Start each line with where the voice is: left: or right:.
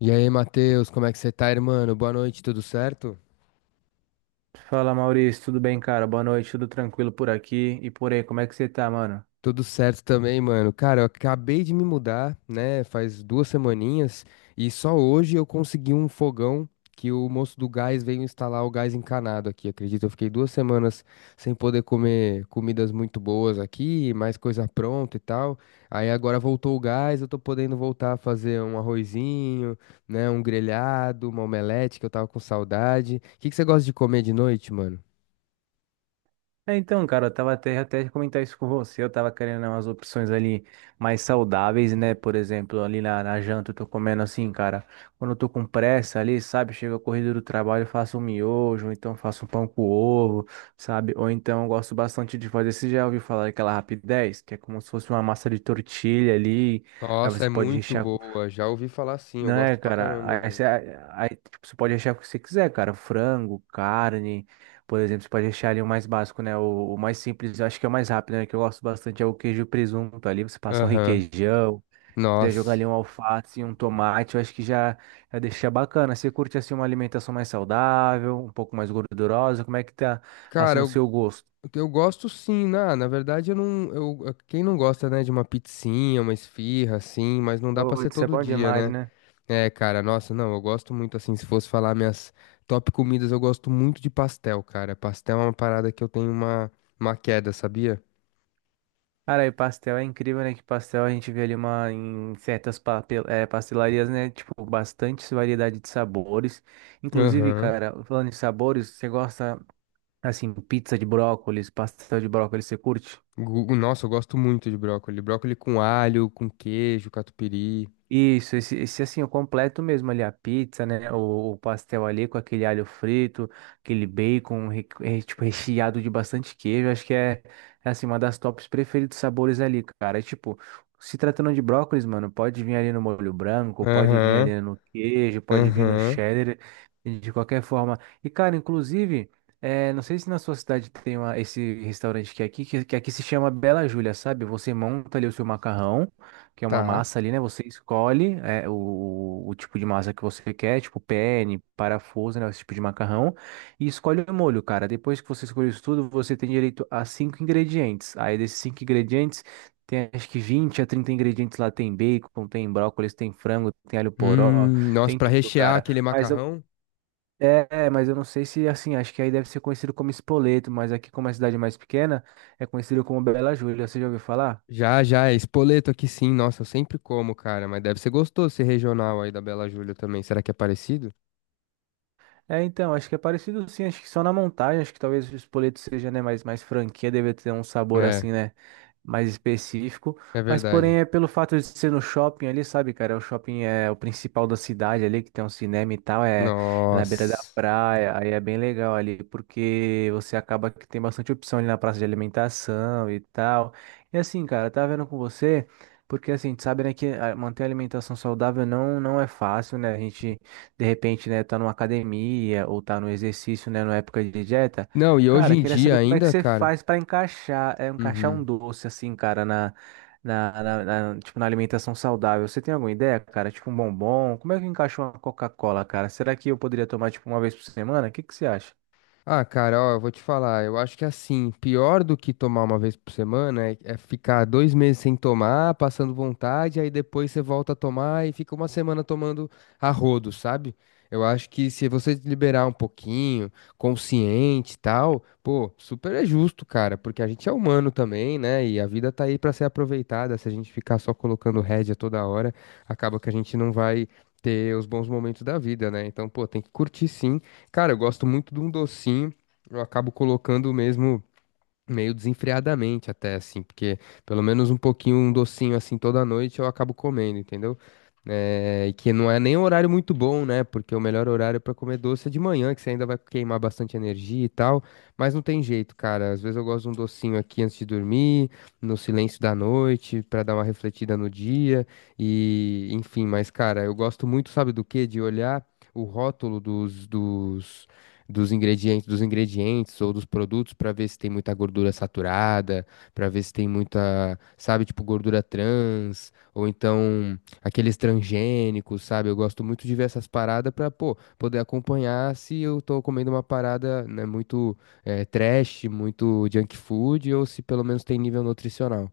left: E aí, Matheus, como é que você tá, irmão? Boa noite, tudo certo?
right: Fala Maurício, tudo bem, cara? Boa noite, tudo tranquilo por aqui e por aí, como é que você tá, mano?
left: Tudo certo também, mano. Cara, eu acabei de me mudar, né? Faz duas semaninhas e só hoje eu consegui um fogão que o moço do gás veio instalar o gás encanado aqui. Acredito, eu fiquei 2 semanas sem poder comer comidas muito boas aqui, mais coisa pronta e tal. Aí agora voltou o gás, eu tô podendo voltar a fazer um arrozinho, né? Um grelhado, uma omelete que eu tava com saudade. O que que você gosta de comer de noite, mano?
right: É, então, cara, eu tava até comentar isso com você, eu tava querendo né, umas opções ali mais saudáveis, né? Por exemplo, ali na janta eu tô comendo assim, cara, quando eu tô com pressa ali, sabe? Chega a corrida do trabalho, eu faço um miojo, ou então faço um pão com ovo, sabe? Ou então eu gosto bastante de fazer, você já ouviu falar daquela rapidez, que é como se fosse uma massa de tortilha ali, aí
left: Nossa, é
right: você pode
left: muito
right: rechear.
left: boa. Já ouvi falar sim, eu
right: Não é,
left: gosto pra caramba,
right: cara. Aí, você
left: velho.
right: aí, tipo, você pode achar o que você quiser, cara. Frango, carne, por exemplo, você pode achar ali o mais básico, né? O mais simples, eu acho que é o mais rápido, né? Que eu gosto bastante é o queijo e presunto ali. Você passa um
left: Aham.
right: requeijão, se quiser jogar
left: Nossa.
right: ali um alface e um tomate, eu acho que já deixa bacana. Você curte assim uma alimentação mais saudável, um pouco mais gordurosa? Como é que tá assim
left: Cara,
right: o
left: eu,
right: seu gosto?
left: eu gosto sim, na verdade eu não, eu, quem não gosta, né, de uma pizzinha, uma esfirra assim, mas não dá pra ser
right: Putz, isso é
left: todo
right: bom
left: dia,
right: demais,
left: né?
right: né?
left: É, cara, nossa, não, eu gosto muito assim, se fosse falar minhas top comidas, eu gosto muito de pastel, cara. Pastel é uma parada que eu tenho uma queda, sabia?
right: Cara, e pastel é incrível, né? Que pastel a gente vê ali uma, em certas papel, é, pastelarias, né? Tipo, bastante variedade de sabores. Inclusive,
left: Aham.
right: cara, falando em sabores, você gosta, assim, pizza de brócolis, pastel de brócolis, você curte?
left: Gu- Nossa, eu gosto muito de brócoli. Brócoli com alho, com queijo, catupiry.
right: Isso, esse assim, o completo mesmo ali, a pizza, né? O pastel ali com aquele alho frito, aquele bacon, tipo, recheado de bastante queijo. Acho que é, é assim, uma das tops preferidos sabores ali, cara. É, tipo, se tratando de brócolis, mano, pode vir ali no molho branco, pode vir
left: Aham.
right: ali no queijo, pode vir no
left: Aham,
right: cheddar, e de qualquer forma. E, cara, inclusive, é, não sei se na sua cidade tem uma, esse restaurante que é aqui, que aqui se chama Bela Júlia, sabe? Você monta ali o seu macarrão que é uma
left: tá.
right: massa ali, né? Você escolhe é, o tipo de massa que você quer, tipo penne, parafuso, né? Esse tipo de macarrão, e escolhe o molho, cara. Depois que você escolhe isso tudo, você tem direito a 5 ingredientes. Aí desses 5 ingredientes, tem acho que 20 a 30 ingredientes lá. Tem bacon, tem brócolis, tem frango, tem alho poró,
left: Nossa,
right: tem
left: pra
right: tudo,
left: rechear
right: cara.
left: aquele
right: Mas eu,
left: macarrão?
right: mas eu não sei se, assim, acho que aí deve ser conhecido como espoleto, mas aqui como é uma cidade mais pequena, é conhecido como Bela Júlia. Você já ouviu falar?
left: Já, já, é espoleto aqui sim. Nossa, eu sempre como, cara, mas deve ser gostoso esse regional aí da Bela Júlia também. Será que é parecido?
right: É, então, acho que é parecido sim, acho que só na montagem, acho que talvez o espoleto seja, né, mais franquia, deve ter um sabor
left: É,
right: assim, né, mais específico,
left: é,
right: mas porém
left: verdade.
right: é pelo fato de ser no shopping ali, sabe, cara, o shopping é o principal da cidade ali, que tem um cinema e tal, é, é na beira da
left: Nossa.
right: praia, aí é bem legal ali, porque você acaba que tem bastante opção ali na praça de alimentação e tal, e assim, cara, tá vendo com você... Porque assim, a gente sabe, né, que ah, manter a alimentação saudável não é fácil, né? A gente, de repente, né, tá numa academia ou tá no exercício, né, na época de dieta.
left: Não, e hoje
right: Cara,
left: em
right: queria
left: dia
right: saber como é que
left: ainda,
right: você
left: cara.
right: faz para encaixar, é, encaixar um
left: Uhum.
right: doce assim, cara, na, na- tipo, na alimentação saudável. Você tem alguma ideia, cara? Tipo um bombom? Como é que encaixa uma Coca-Cola, cara? Será que eu poderia tomar, tipo, uma vez por semana? O que que você acha?
left: Ah, cara, ó, eu vou te falar. Eu acho que assim, pior do que tomar uma vez por semana é ficar 2 meses sem tomar, passando vontade, aí depois você volta a tomar e fica uma semana tomando a rodo, sabe? Eu acho que se você liberar um pouquinho, consciente e tal, pô, super é justo, cara, porque a gente é humano também, né? E a vida tá aí pra ser aproveitada. Se a gente ficar só colocando rédea toda hora, acaba que a gente não vai ter os bons momentos da vida, né? Então, pô, tem que curtir sim. Cara, eu gosto muito de um docinho. Eu acabo colocando mesmo meio desenfreadamente até assim, porque pelo menos um pouquinho, um docinho assim toda noite eu acabo comendo, entendeu? É, e que não é nem um horário muito bom, né? Porque o melhor horário para comer doce é de manhã, que você ainda vai queimar bastante energia e tal. Mas não tem jeito, cara. Às vezes eu gosto de um docinho aqui antes de dormir, no silêncio da noite, para dar uma refletida no dia. E enfim, mas cara, eu gosto muito, sabe do quê? De olhar o rótulo dos ingredientes, dos ingredientes ou dos produtos para ver se tem muita gordura saturada, para ver se tem muita, sabe, tipo gordura trans, ou então aqueles transgênicos, sabe? Eu gosto muito de ver essas paradas para, pô, poder acompanhar se eu tô comendo uma parada, né, muito trash, muito junk food, ou se pelo menos tem nível nutricional.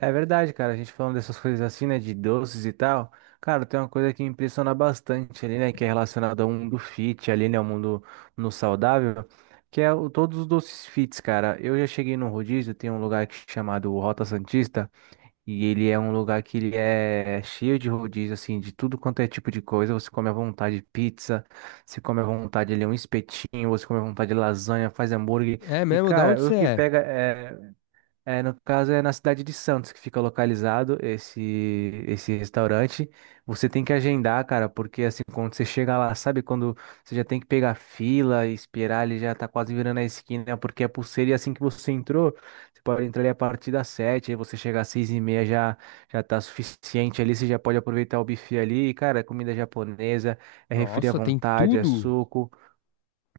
right: É verdade, cara. A gente falando dessas coisas assim, né, de doces e tal. Cara, tem uma coisa que impressiona bastante ali, né, que é relacionada ao mundo fit ali, né, ao mundo no saudável, que é o, todos os doces fits, cara. Eu já cheguei no rodízio, tem um lugar que chamado Rota Santista, e ele é um lugar que ele é cheio de rodízio, assim, de tudo quanto é tipo de coisa. Você come à vontade pizza, você come à vontade ali um espetinho, você come à vontade lasanha, faz hambúrguer.
left: É
right: E,
left: mesmo? Da onde
right: cara, o
left: você
right: que
left: é?
right: pega é, é, no caso é na cidade de Santos que fica localizado esse restaurante. Você tem que agendar, cara, porque assim, quando você chega lá, sabe quando você já tem que pegar fila e esperar, ele já tá quase virando a esquina, porque é pulseira e assim que você entrou, você pode entrar ali a partir das 7, aí você chegar às 6 e meia já, já tá suficiente ali, você já pode aproveitar o buffet ali, e, cara, é comida japonesa, é refri à
left: Nossa, tem
right: vontade, é
left: tudo?
right: suco.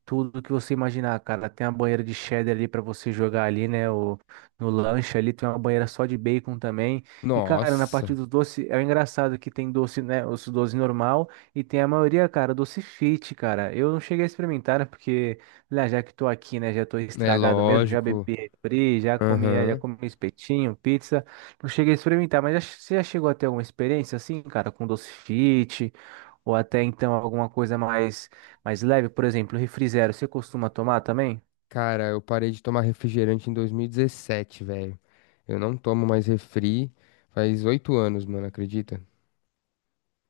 right: Tudo que você imaginar, cara. Tem uma banheira de cheddar ali pra você jogar ali, né? O, no lanche ali tem uma banheira só de bacon também. E, cara, na parte
left: Nossa,
right: do doce, é engraçado que tem doce, né? Os doce normal e tem a maioria, cara, doce fit, cara. Eu não cheguei a experimentar, né? Porque, lá, já que tô aqui, né? Já tô
left: é
right: estragado mesmo. Já bebi
left: lógico.
right: refri, já comi, é, já
left: Aham.
right: comi espetinho, pizza. Não cheguei a experimentar, mas já- você já chegou a ter alguma experiência assim, cara, com doce fit? Ou até então alguma coisa mais leve, por exemplo, refri zero, você costuma tomar também?
left: Cara, eu parei de tomar refrigerante em 2017, velho. Eu não tomo mais refri faz 8 anos, mano, acredita?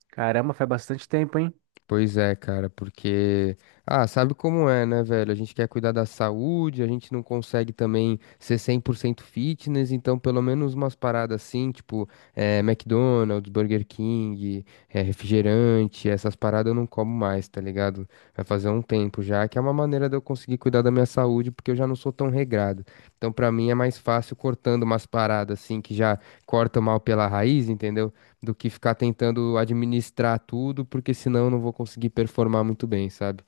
right: Caramba, faz bastante tempo, hein?
left: Pois é, cara, porque. Ah, sabe como é, né, velho? A gente quer cuidar da saúde, a gente não consegue também ser 100% fitness, então pelo menos umas paradas assim, tipo McDonald's, Burger King, refrigerante, essas paradas eu não como mais, tá ligado? Vai fazer um tempo já, que é uma maneira de eu conseguir cuidar da minha saúde, porque eu já não sou tão regrado. Então pra mim é mais fácil cortando umas paradas assim, que já corta o mal pela raiz, entendeu? Do que ficar tentando administrar tudo, porque senão eu não vou conseguir performar muito bem, sabe?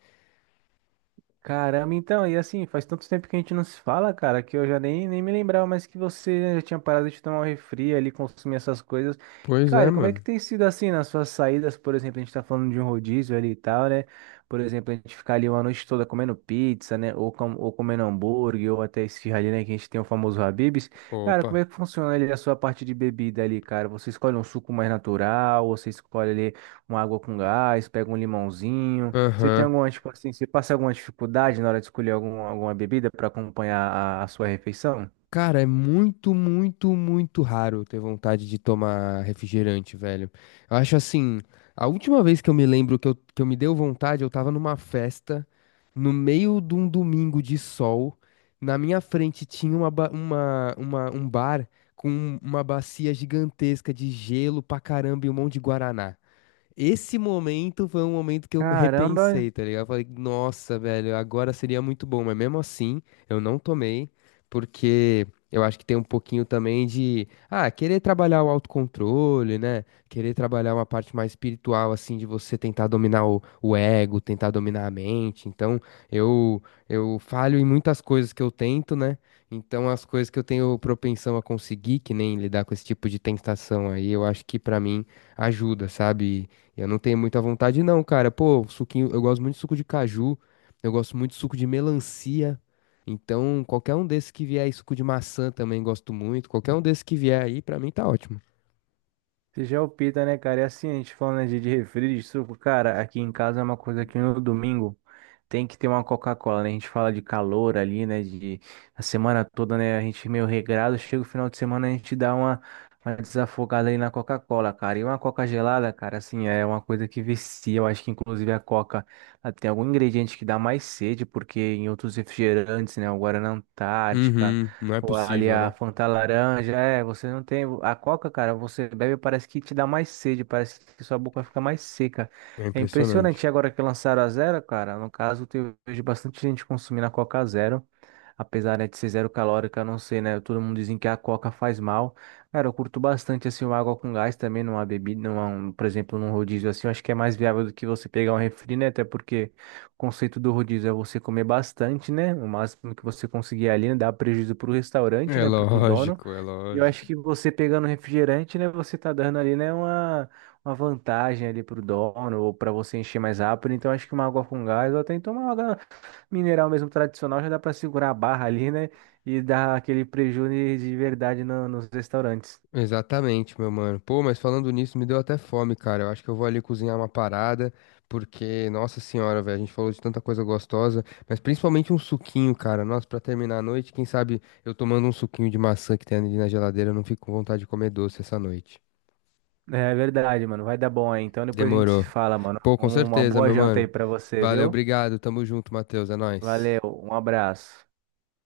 right: Caramba, então, e assim, faz tanto tempo que a gente não se fala, cara, que eu já nem me lembrava mais que você né, já tinha parado de tomar um refri ali, consumir essas coisas.
left: Pois é,
right: Cara, como é que
left: mano.
right: tem sido assim nas suas saídas, por exemplo, a gente tá falando de um rodízio ali e tal, né? Por exemplo, a gente ficar ali uma noite toda comendo pizza, né? Ou comendo hambúrguer, ou até esfirra ali, né? Que a gente tem o famoso Habib's. Cara, como
left: Opa.
right: é que funciona ali a sua parte de bebida ali, cara? Você escolhe um suco mais natural, ou você escolhe ali uma água com gás, pega um limãozinho. Você tem
left: Aham.
right: alguma, tipo assim, você passa alguma dificuldade na hora de escolher algum, alguma bebida para acompanhar a sua refeição?
left: Cara, é muito, muito, muito raro ter vontade de tomar refrigerante, velho. Eu acho assim, a última vez que eu me lembro que eu me deu vontade, eu tava numa festa, no meio de um domingo de sol, na minha frente tinha uma, ba- uma- um bar com uma bacia gigantesca de gelo pra caramba e um monte de guaraná. Esse momento foi um momento que eu me
right: Caramba,
left: repensei, tá ligado? Eu falei, nossa, velho, agora seria muito bom, mas mesmo assim, eu não tomei, porque eu acho que tem um pouquinho também de querer trabalhar o autocontrole, né? Querer trabalhar uma parte mais espiritual, assim, de você tentar dominar o ego, tentar dominar a mente. Então, eu, eu falho em muitas coisas que eu tento, né? Então, as coisas que eu tenho propensão a conseguir, que nem lidar com esse tipo de tentação aí, eu acho que pra mim ajuda, sabe? Eu não tenho muita vontade, não, cara. Pô, suquinho, eu gosto muito de suco de caju, eu gosto muito de suco de melancia. Então, qualquer um desses que vier aí, suco de maçã também gosto muito. Qualquer um desses que vier aí, pra mim tá ótimo.
right: você já é o pita, né, cara? E assim, a gente falando né, de refri, de suco, cara, aqui em casa é uma coisa que no domingo tem que ter uma Coca-Cola, né? A gente fala de calor ali, né? De a semana toda, né? A gente meio regrado, chega o final de semana, a gente dá uma desafogada ali na Coca-Cola, cara. E uma Coca gelada, cara, assim, é uma coisa que vicia. Eu acho que inclusive a Coca ela tem algum ingrediente que dá mais sede, porque em outros refrigerantes, né? O Guaraná Antártica.
left: Uhum, não é
right: Ou ali
left: possível,
right: a
left: né?
right: Fanta laranja, é, você não tem. A Coca, cara, você bebe, parece que te dá mais sede, parece que sua boca fica mais seca.
left: É
right: É impressionante. E
left: impressionante.
right: agora que lançaram a zero, cara, no caso, eu vejo bastante gente consumindo a Coca zero. Apesar, né, de ser zero calórica, eu não sei, né? Todo mundo dizem que a Coca faz mal. Cara, eu curto bastante, assim, uma água com gás também, numa bebida, numa, um, por exemplo, num rodízio assim, eu acho que é mais viável do que você pegar um refri, né? Até porque. O conceito do rodízio é você comer bastante, né? O máximo que você conseguir ali, né? Dá prejuízo pro restaurante,
left: É
right: né? Pro dono.
left: lógico, é
right: E eu acho
left: lógico.
right: que você pegando refrigerante, né? Você tá dando ali, né? Uma vantagem ali pro dono ou para você encher mais rápido. Então acho que uma água com gás ou até então uma água mineral mesmo tradicional já dá para segurar a barra ali, né? E dar aquele prejuízo de verdade nos restaurantes.
left: Exatamente, meu mano. Pô, mas falando nisso, me deu até fome, cara. Eu acho que eu vou ali cozinhar uma parada, porque, nossa senhora, velho, a gente falou de tanta coisa gostosa, mas principalmente um suquinho, cara. Nossa, pra terminar a noite, quem sabe eu tomando um suquinho de maçã que tem ali na geladeira, eu não fico com vontade de comer doce essa noite.
right: É verdade, mano. Vai dar bom aí. Então depois a gente se
left: Demorou.
right: fala, mano.
left: Pô, com
right: Uma
left: certeza,
right: boa
left: meu
right: janta aí
left: mano.
right: pra você,
left: Valeu,
right: viu?
left: obrigado. Tamo junto, Matheus. É nóis.
right: Valeu, um abraço.